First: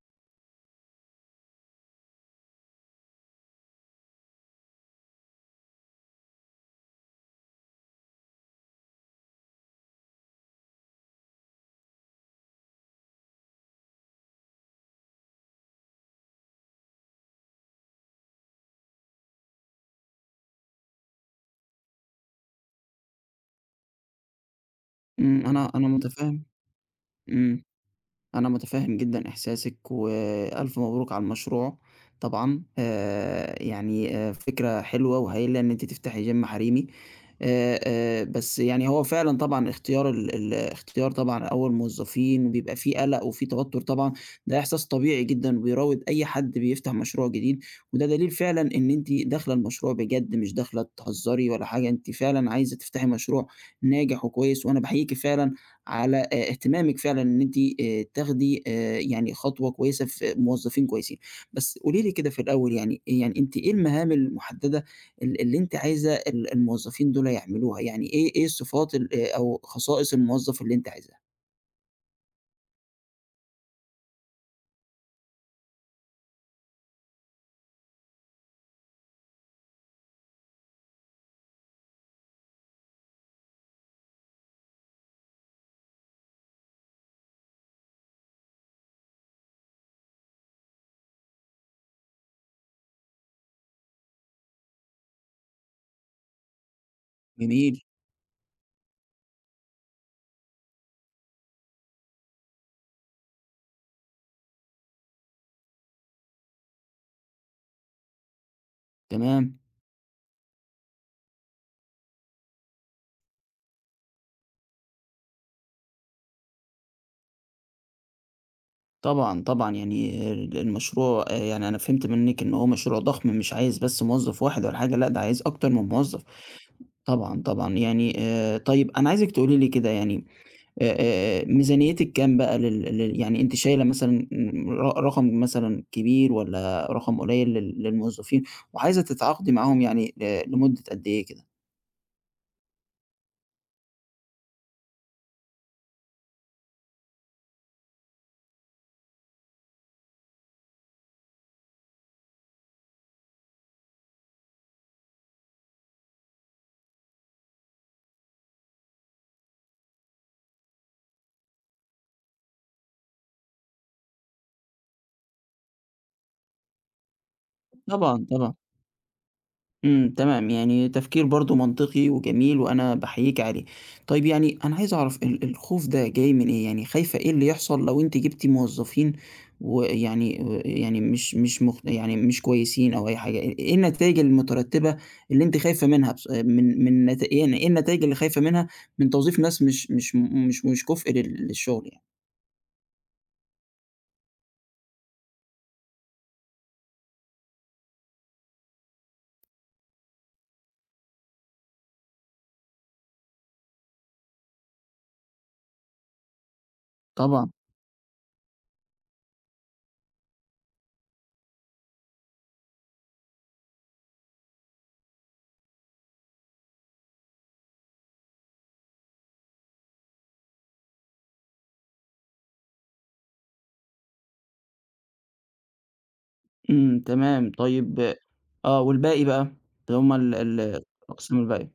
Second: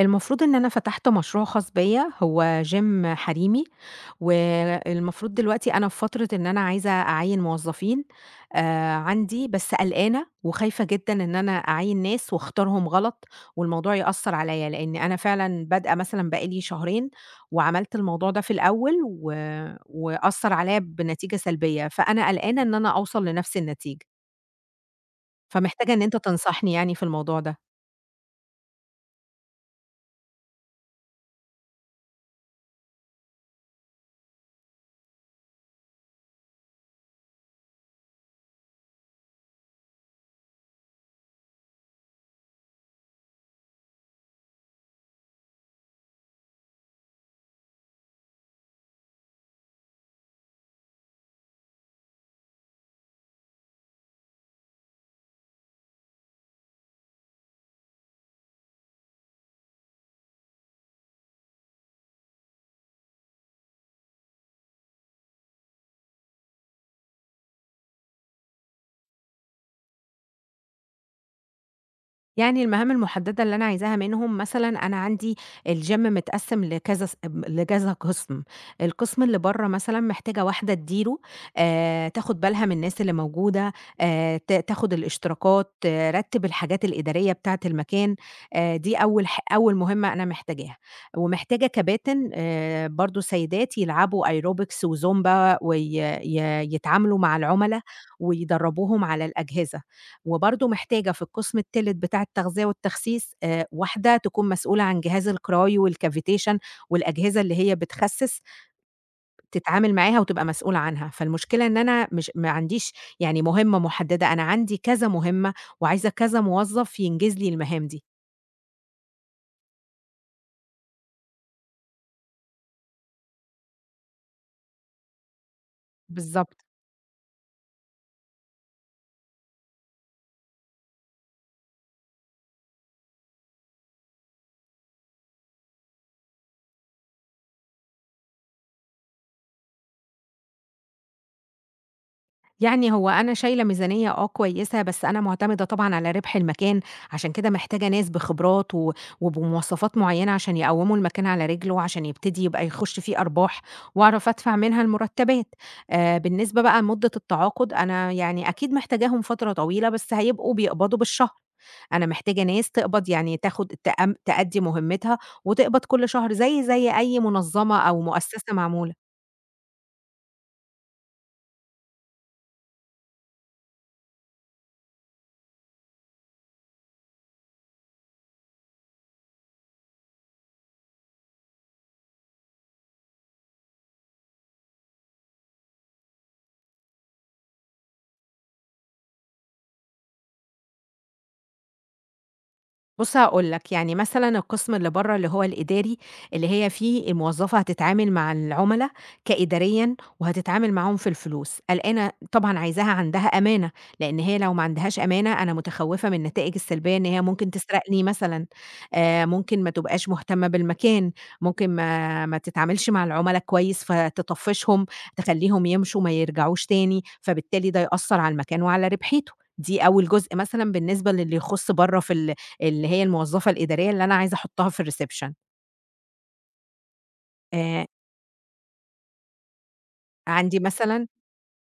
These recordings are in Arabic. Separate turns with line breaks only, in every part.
المفروض إن أنا فتحت مشروع خاص بيّا، هو gym حريمي، والمفروض دلوقتي أنا في فترة إن أنا عايزة أعيّن موظفين عندي، بس قلقانة وخايفة جدًا إن أنا أعيّن ناس واختارهم غلط، والموضوع يأثّر عليّا، لإن أنا فعلًا بادئة مثلًا بقى لي شهرين، وعملت الموضوع ده في الأول و وأثّر عليّا بنتيجة سلبية، فأنا قلقانة إن أنا أوصل لنفس النتيجة،
أنا
فمحتاجة إن أنت
متفهم.
تنصحني يعني في الموضوع ده.
إمم، أنا متفهم جدًا إحساسِك، وألف مبروك على المشروع طبعًا. يعني فكرة حلوة وهايلة إن أنتِ تفتحي gym حريمي. بس يعني هو فعلًا طبعًا اختيار ال اختيار طبعًا أول موظفين بيبقى في قلق وفي توتر طبعًا. ده إحساس طبيعي جدًا وبيراود أي حد بيفتح مشروع جديد، وده دليل فعلًا إن أنتِ داخلة المشروع بجد، مش داخلة تهزري ولا حاجة. أنتِ فعلًا عايزة تفتحي مشروع ناجح وكويس، وأنا باحييكِ فعلًا على اهتمامِك فعلًا إن أنتِ تاخدي يعني خطوة كويسة في موظفين كويسين. بس قولي لي كده في الأول، يعني أنتِ إيه المهام المحددة اللي أنتِ عايزة الموظفين دول يعملوها؟ يعني إيه الصفات ال أو خصائص الموظف اللي أنتِ عايزاها؟
يعني المهام المحددة اللي أنا عايزاها منهم مثلًا أنا عندي الgym متقسّم لكذا ص م لكذا قِسم، القِسم اللي برّه مثلًا محتاجة واحدة تديره، تاخُد بالها من الناس اللي موجودة، ت تاخُد الاشتراكات، ترتِّب الحاجات الإدارية بتاعة المكان، دي أول مهمة أنا محتاجاها، ومحتاجة كباتن برضه سيدات يلعبوا aerobics وزومبا وي ي يتعاملوا مع
جميل.
العُملا ويدرّبوهم على الأجهزة. وبرضه محتاجة في القسم التالت بتاع التغذية والتخسيس، واحدة تكون مسؤولة عن جهاز الكرايو والcavitation والأجهزة اللي هي بتخسس،
تمام.
تتعامل معاها وتبقى مسؤولة عنها. فالمشكلة إن أنا مش ما عنديش يعني مهمة محددة، أنا عندي كذا مهمة، وعايزة كذا موظف ينجز لي المهام دي.
طبعًا، طبعًا. يعني المشروع، يعني أنا فهمت منِّك إن هو مشروع ضخم، مش عايز بس موظف واحد ولا حاجة، لأ ده عايز أكتر من موظف.
بالضبط.
طبعًا، طبعًا. يعني طيب أنا عايزِك تقولي لي كده، يعني آآ، ميزانيتِك كام بقى لل يعني أنتِ شايلة مثلًا م ر رقم مثلًا كبير والّا رقم قليل للموظفين، وعايزة تتعاقدي معاهم يعني لمدة قد إيه كده؟
يعني هو أنا شايلة ميزانية كويسة، بس أنا مُعتمدة طبعًا على ربح المكان، عشان كده محتاجة ناس بخبرات و وبمواصفات معيّنة عشان يقوّموا المكان على رجله، عشان يبتدي يبقى يخُش فيه أرباح وأعرف أدفع منها المُرتّبات. بالنسبة بقى لمدة التعاقد، أنا يعني أكيد محتاجاهم فترة طويلة، بس هيبقوا بيقبضوا بالشهر، أنا محتاجة ناس تقبض يعني تاخُد تأم تأدّي مهمتها وتقبض كل شهر زي أي منظّمة أو
طبعًا،
مؤسسة
طبعًا.
معمولة.
إمم، تمام، يعني تفكير برضه منطقي وجميل، وأنا باحييكِ عليه. طيب يعني أنا عايز أعرف الخوف ده جاي من إيه؟ يعني خايفة إيه اللي يحصل لو أنتِ جبتِ موظفين ويعني يعني مش يعني مش كويسين أو أي حاجة. إيه النتايج المترتبة اللي أنتِ خايفة منها؟ بص، من من نت يعني إيه النتايج اللي خايفة منها من توظيف ناس مش مش كُفء للشغل يعني؟
بُص هاقول لك، يعني مثلًا القسم اللي برّه اللي هو الإداري، اللي هي فيه الموظفة هتتعامل مع العُملا كإداريًا وهتتعامل معاهم في الفلوس، قلقانة طبعًا عايزاها عندها أمانة، لإن هي لو ما عندهاش أمانة أنا متخوّفة من النتائج السلبية إن هي
طبعًا.
ممكن تسرقني مثلًا، ممكن ما تبقاش مهتمة بالمكان، ممكن ما تتعاملش مع العُملا كويس فتطفّشهم، تخلّيهم يمشوا ما يرجعوش تاني، فبالتالي ده يأثّر على المكان وعلى ربحيته. دي أول جزء مثلًا بالنسبة للي يخُص برّه في ال اللي هي الموظفة الإدارية اللي أنا عايزة أحطها في الreception.
إمم، تمام،
آآ،
طيب. آه، والباقي بقى؟ اللي هم ال
عندي
ال
مثلًا
الأقسام الباقية.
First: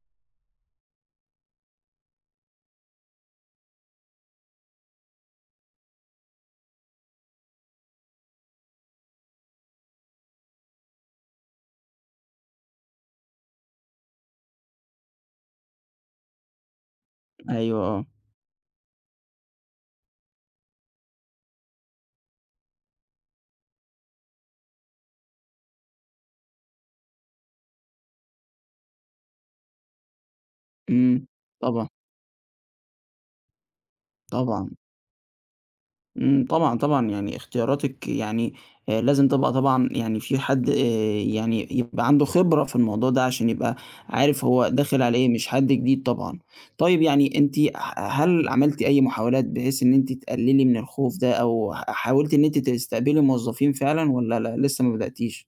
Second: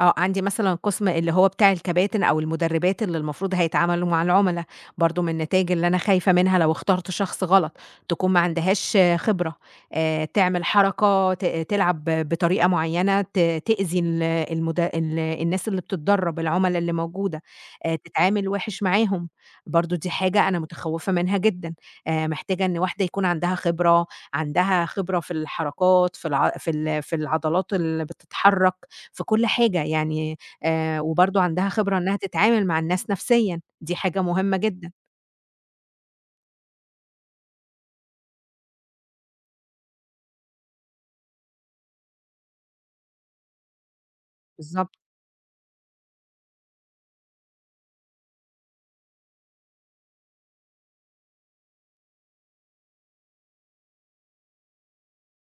عندي مثلًا قسم اللي هو بتاع الكباتن أو المدربات اللي المفروض هيتعاملوا مع العُملا، برضه من النتايج اللي أنا خايفة منها لو اخترت شخص غلط، تكون ما عندهاش خبرة، تعمل حركة تلعب بطريقة معيّنة تأذي ال المد ال الناس اللي بتتدرب، العُملا اللي موجودة،
أيوه، آه.
تتعامل وِحِش معاهم، برضه دي حاجة أنا متخوّفة منها جدًا، محتاجة إن واحدة يكون عندها خبرة، عندها خبرة في الحركات، في العضلات اللي بتتحرك، في كل حاجة يعني،
إمم،
وبرضه عندها
طبعًا،
خبرة إنها تتعامل مع الناس نفسيًا، دي حاجة مهمة
طبعًا.
جدًا.
إمم، طبعًا، طبعًا، يعني اختياراتِك يعني لازم تبقى طبعًا، يعني في حد يعني يبقى عنده خبرة في الموضوع ده، عشان يبقى عارف هو
بالضبط.
داخل على إيه، مش حد جديد طبعًا. طيب يعني أنتِ هل عملتِ أي محاولات بحيث إن أنتِ تقللي من الخوف ده، أو حاولتِ إن أنتِ تستقبلي موظفين فعلًا، والّا لأ لسه ما بدأتيش؟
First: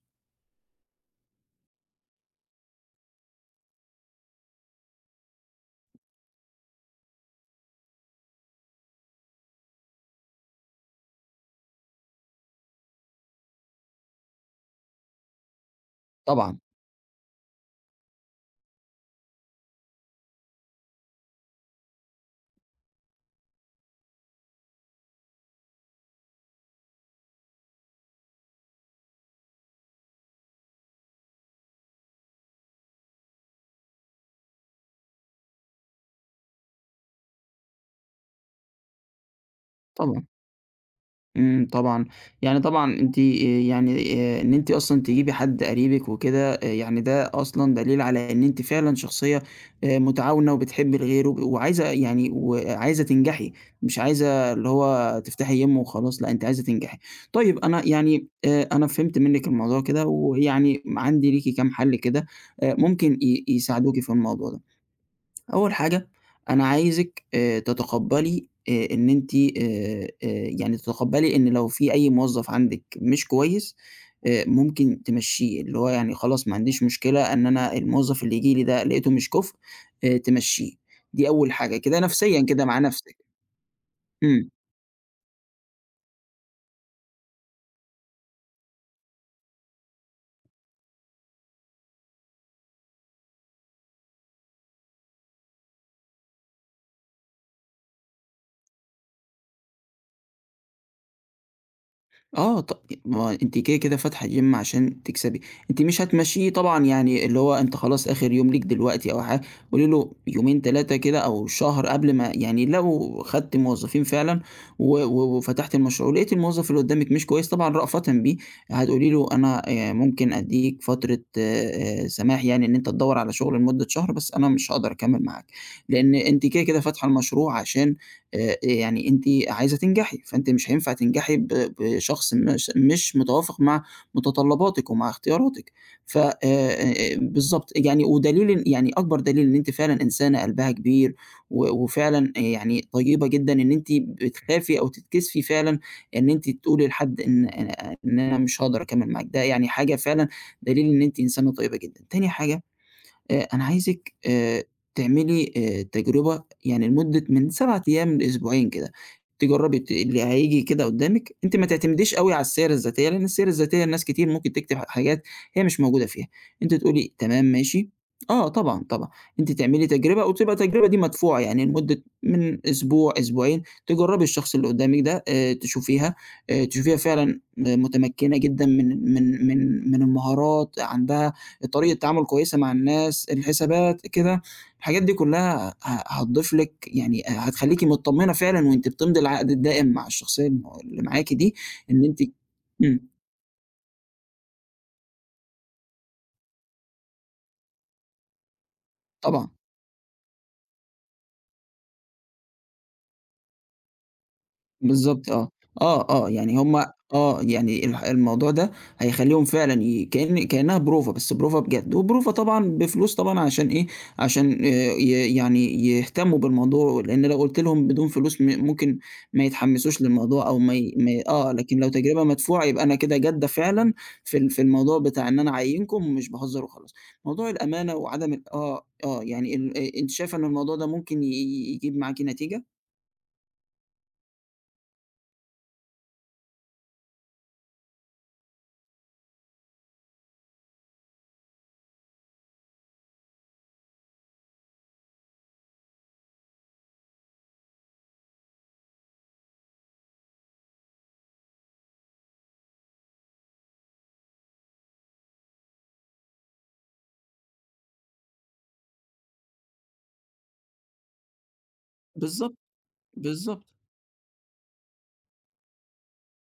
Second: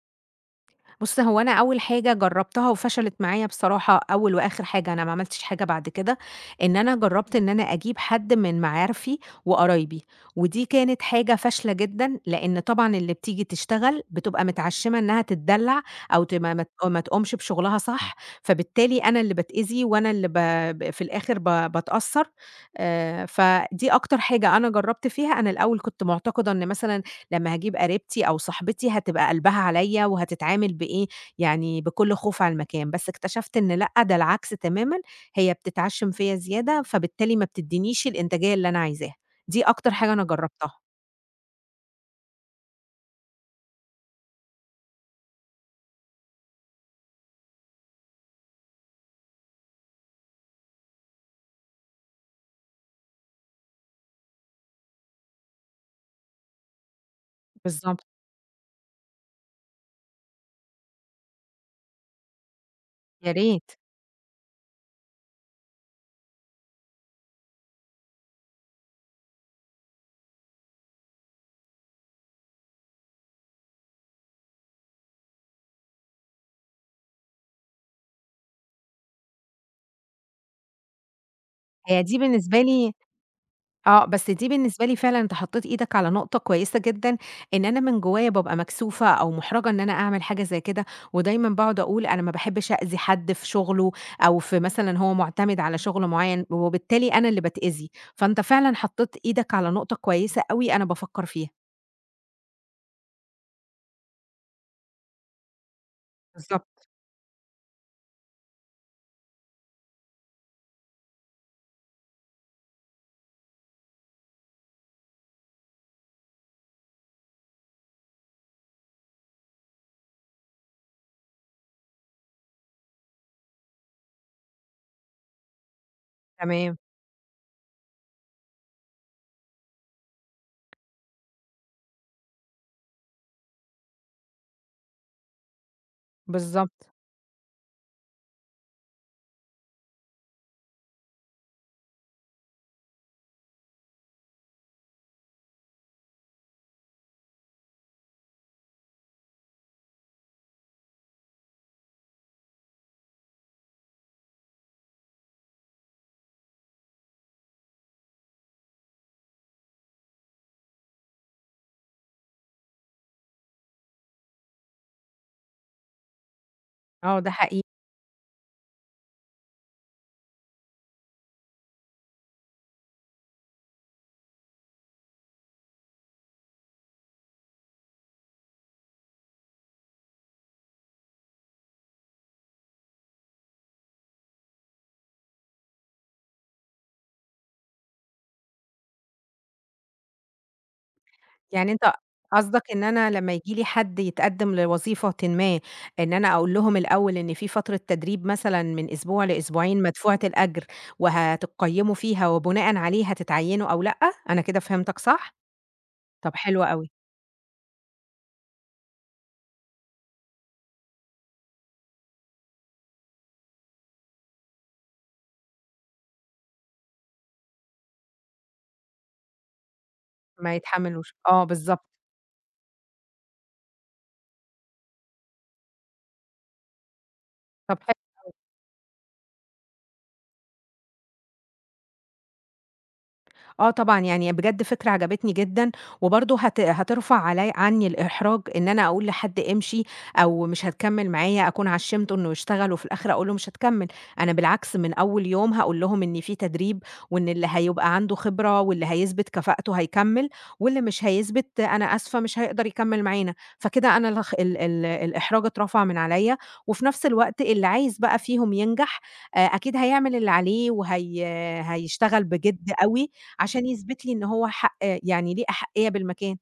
بُص، هو أنا أول حاجة جرّبتها وفشلت معايا بصراحة، أول وآخر حاجة، أنا ما عملتش حاجة بعد كده، إن أنا جرّبت إن أنا أجيب حد من معارفي وقرايبي، ودي كانت حاجة فاشلة جدًا، لإن طبعًا اللي بتيجي تشتغل بتبقى متعشمة إنها تتدلّع أو تبقى
طبعًا،
ما تقومش بشغلها صح، فبالتالي أنا اللي باتأذي، وأنا اللي ب ب في الآخر باتأثّر، فدي أكتر حاجة أنا جرّبت فيها. أنا الأول كنت مُعتقدة إن مثلًا لمّا هاجيب قريبتي أو صاحبتي هتبقى قلبها عليّا وهتتعامل بإيه، يعني بكل خوف على المكان، بس اكتشفت إن لأ، ده العكس تمامًا، هي بتتعشِّم فيّا زيادة، فبالتالي ما بتدّينيش الإنتاجية اللي أنا عايزاها، دي أكتر حاجة أنا
طبعًا.
جرّبتها.
إمم، طبعًا، يعني طبعًا أنتِ يعني إن أنتِ أصلًا تجيبي حد قريبِك وكده، يعني ده أصلًا دليل على إن أنتِ فعلًا شخصية متعاونة وبتحبي الغير وعايزة، يعني وعايزة تنجحي. مش عايزة اللي هو تفتحي يِم وخلاص، لأ أنتِ عايزة تنجحي. طيب أنا
بالضبط.
يعني أنا فهمت منِّك الموضوع كده، ويعني عندي ليكِ كام حل كده ممكن
يا ريت.
يساعدوكِ في الموضوع ده. أول حاجة أنا عايزِك تتقبّلي إن أنتِ آآ يعني تتقبّلي، إن لو في أي موظّف عندِك مش كويس، ممكن تمشّيه. اللي هو يعني خلاص، ما عنديش مشكلة إن أنا الموظّف اللي ييجي لي ده لقيته مش كُفء، تمشّيه. دي أول حاجة، كده
هي دي
نفسيًا
بالنسبة
كده مع
لي
نفسِك.
آه، بس دي
إمم.
بالنسبة لي فعلًا أنت حطيت إيدك على نقطة كويسة جدًا، إن أنا من جوايا بابقى مكسوفة أو مُحرَجة إن أنا أعمل حاجة زي كده، ودايمًا باقعد أقول أنا ما باحبش أأذي حد في شغله أو في مثلًا هو مُعتمد على شغل معيّن، وبالتالي أنا اللي باتأذي، فأنت فعلًا حطيت إيدك على نقطة كويسة أوي أنا بافكّر فيها.
آه، ما أنتِ كده، كده فاتحة gym عشان تكسبي. أنتِ مش هتمشّيه طبعًا،
بالضبط.
يعني اللي هو أنت خلاص آخر يوم ليك دلوقتي أو حاجة. قولي له يومين 3 كده أو شهر، قبل ما يعني لو خدتِ موظفين فعلًا و و وفتحتِ المشروع، ولقيتِ الموظف اللي قدامِك مش كويس، طبعًا رأفةً بيه هتقولي له أنا ممكن أدّيك فترة سماح، يعني إن أنت تدوّر على شغل لمدة شهر، بس أنا مش هاقدر أكمّل معاك. لإن أنتِ كده،
تمام.
كده فاتحة المشروع عشان يعني أنتِ عايزة تنجحي، فأنتِ مش هينفع تنجحي بشخص مش متوافق مع متطلباتِك ومع اختياراتِك. ف
بالضبط.
بالضبط. يعني ودليل إن، يعني أكبر دليل إن أنتِ فعلًا إنسانة قلبها كبير وفعلًا، يعني طيبة جدًا، إن أنتِ بتخافي أو تتكسفي فعلًا إن أنتِ تقولي لحد إن إن أنا مش هاقدر أكمّل معاك، ده يعني حاجة فعلًا دليل إن أنتِ إنسانة طيبة جدًا. تاني حاجة، أنا عايزِك تعملي تجربة، يعني لمدة من 7 أيام لأسبوعين كده. تجرّبي اللي هييجي كده قدّامِك. أنتِ ما تعتمديش أوي على السيرة الذاتية، لإن السيرة الذاتية ناس كتير ممكن تكتب حاجات هي مش موجودة فيها. أنتِ تقولي
آه، ده
تمام
حقيقي.
ماشي، آه طبعًا، طبعًا، أنتِ تعملي تجربة، وتبقى التجربة دي مدفوعة، يعني لمدة من أسبوع، أسبوعين، تجرّبي الشخص اللي قدّامِك ده تشوفيها تشوفيها فعلًا آه، متمكنة جدًا من المهارات، عندها طريقة تعامل كويسة مع الناس، الحسابات، كده. الحاجات دي كلّها هتضيف لِك، يعني هتخلّيكِ متطمنة فعلًا وأنتِ بتمضي العقد الدائم مع الشخصية اللي معاكِ دي،
يعني أنت
إن أنتِ
قصدك إن
إمم،
أنا لمّا ييجي لي حد يتقدّم لوظيفةٍ ما، إن أنا أقول لهم الأول إن في فترة تدريب مثلًا من أسبوع
طبعًا.
لأسبوعين مدفوعة الأجر، وهتقيّموا فيها وبناءً عليه هتتعيّنوا أو لأ؟ أنا كده فهمتك
بالضبط
صح؟
آه. آه، آه،
طب
يعني
حلو
هم
أوي.
آه، يعني الموضوع ده هيخلّيهم فعلًا كإن كإنها بروفة، بس بروفة بجد، وبروفة طبعًا بفلوس طبعًا. عشان إيه؟ عشان ي يعني يهتموا بالموضوع. لإن لو قُلت لهم بدون فلوس ممكن ما يتحمسوش للموضوع،
ما
أو ما ي ما
يتحملوش،
ي
آه
آه، لكن
بالضبط.
لو تجربة مدفوعة يبقى أنا كده جادة فعلًا في في الموضوع بتاع إن أنا أعيّنكم، ومش باهزر وخلاص. موضوع
طب
الأمانة وعدم آه، آه، يعني ال أ أنتِ شايفة إن الموضوع ده ممكن يجيب معاكِ نتيجة؟
آه طبعًا، يعني بجد فكرة عجبتني جدًا، وبرضه هترفع عني الإحراج، إن أنا أقول لحد امشي أو مش هتكمّل معايا، أكون عشّمته إنه يشتغل وفي الآخر أقول له مش هتكمّل. أنا بالعكس من أول يوم هاقول لهم إن في تدريب، وإن اللي هيبقى عنده خبرة واللي هيثبت كفاءته هيكمّل، واللي مش هيثبت أنا آسفة مش هيقدر يكمّل معانا، فكده أنا الخ ال ال الإحراج اترفع من عليَّ، وفي نفس الوقت اللي عايز بقى فيهم ينجح أكيد هيعمل اللي عليه هيشتغل
بالضبط،
بجد أوي
بالضبط.
عشان يثبت لي إن هو حق، يعني ليه أحَقية بالمكان.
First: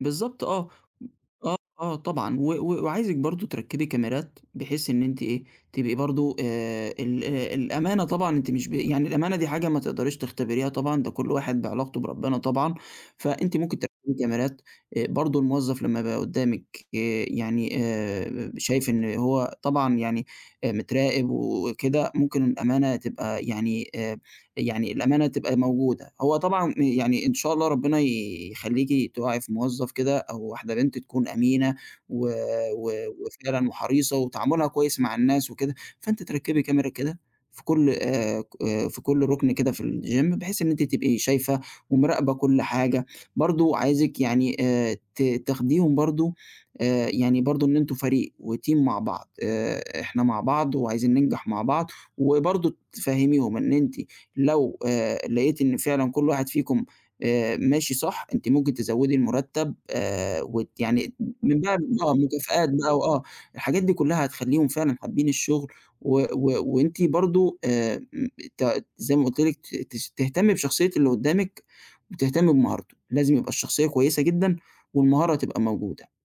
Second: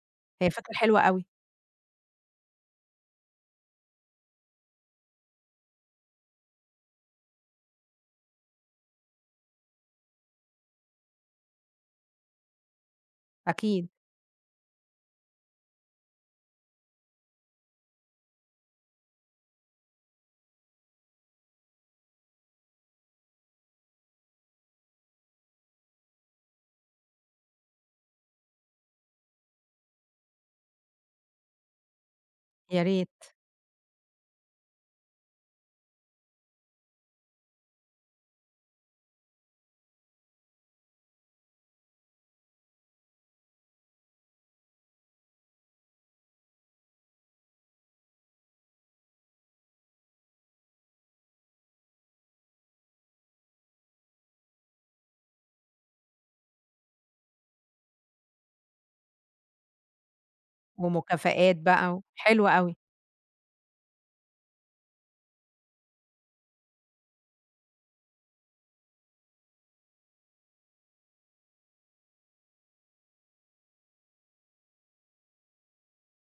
بالضبط
هي
آه.
فكرة حلوة أوي.
آه، آه طبعًا. و و وعايزِك برضه تركّبي كاميرات، بحيث إن أنتِ إيه، تبقي برضه ال الأمانة طبعًا. أنتِ مش ب يعني الأمانة دي حاجة ما تقدريش تختبريها طبعًا، ده كل واحد بعلاقته بربنا طبعًا. فأنتِ ممكن
أكيد.
تركّبي كاميرات برضه الموظف لمّا يبقى قدّامِك يعني شايف إن هو طبعًا، يعني متراقب وكده، ممكن الأمانة تبقى يعني يعني الأمانة تبقى موجودة. هو طبعًا يعني إن شاء الله ربنا يخلّيكِ تُقعي في موظف كده، أو واحدة بنت تكون أمينة و
يا
و
ريت.
وفعلًا وحريصة وتعاملها كويس مع الناس وكده. فأنتِ تركّبي كاميرا كده في كل ك في كل رُكن كده في الgym، بحيث إن أنتِ تبقي شايفة ومراقبة كل حاجة. برضه عايزِك يعني ت تاخديهم برضه يعني برضه إن أنتم فريق وteam مع بعض. إحنا مع بعض وعايزين ننجح مع بعض، وبرضه تفهّميهم إن أنتِ لو لقيتِ إن فعلًا كل واحد فيكم ماشي صح، أنتِ ممكن تزوّدي المرتب وت يعني
ومكافآت
من بقى
بقى
آه،
حلو
مكافآت
أوي.
بقى وآه. الحاجات دي كلّها هتخلّيهم فعلًا حابين الشغل. و و وأنتِ برضه م ت زي ما قُلت لِك ت تش تهتمّي بشخصية اللي قُدّامِك، وتهتمّي بمهارته. لازم يبقى الشخصية كويسة جدًا، والمهارة تبقى موجودة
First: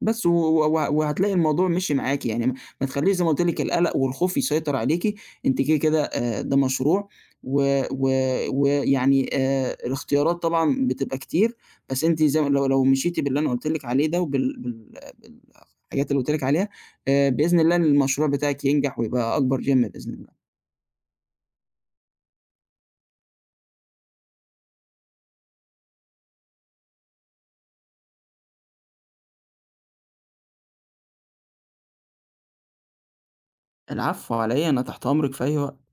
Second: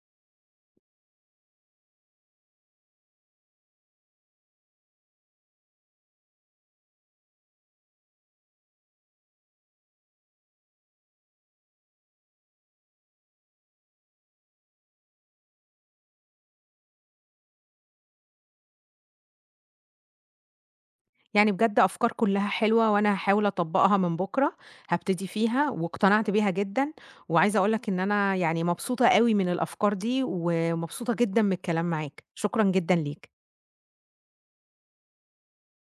بس. و و و وهتلاقي الموضوع مشي معاكِ، يعني ما ما تخلّيش زي ما قُلت لِك القلق والخوف يسيطر عليكِ. أنتِ كده، كده ده مشروع و و ويعني الاختيارات طبعًا بتبقى كتير، بس أنتِ زي ما، لو لو مشيتِ باللي أنا قُلت لِك عليه ده، وبال بال بالحاجات اللي قُلت لِك عليها، بإذن الله المشروع بتاعِك ينجح ويبقى أكبر gym بإذن الله.
يعني بجد أفكار كلّها حلوة، وأنا هاحاول أطبّقها من بُكرة، هابتدي فيها واقتنعت بيها جدًا، وعايزة أقول لك إن أنا يعني مبسوطة أوي من الأفكار دي، ومبسوطة جدًا من الكلام معاك، شكرًا جدًا ليك.
العفو على إيه، أنا تحت أمرِك في أي وقت.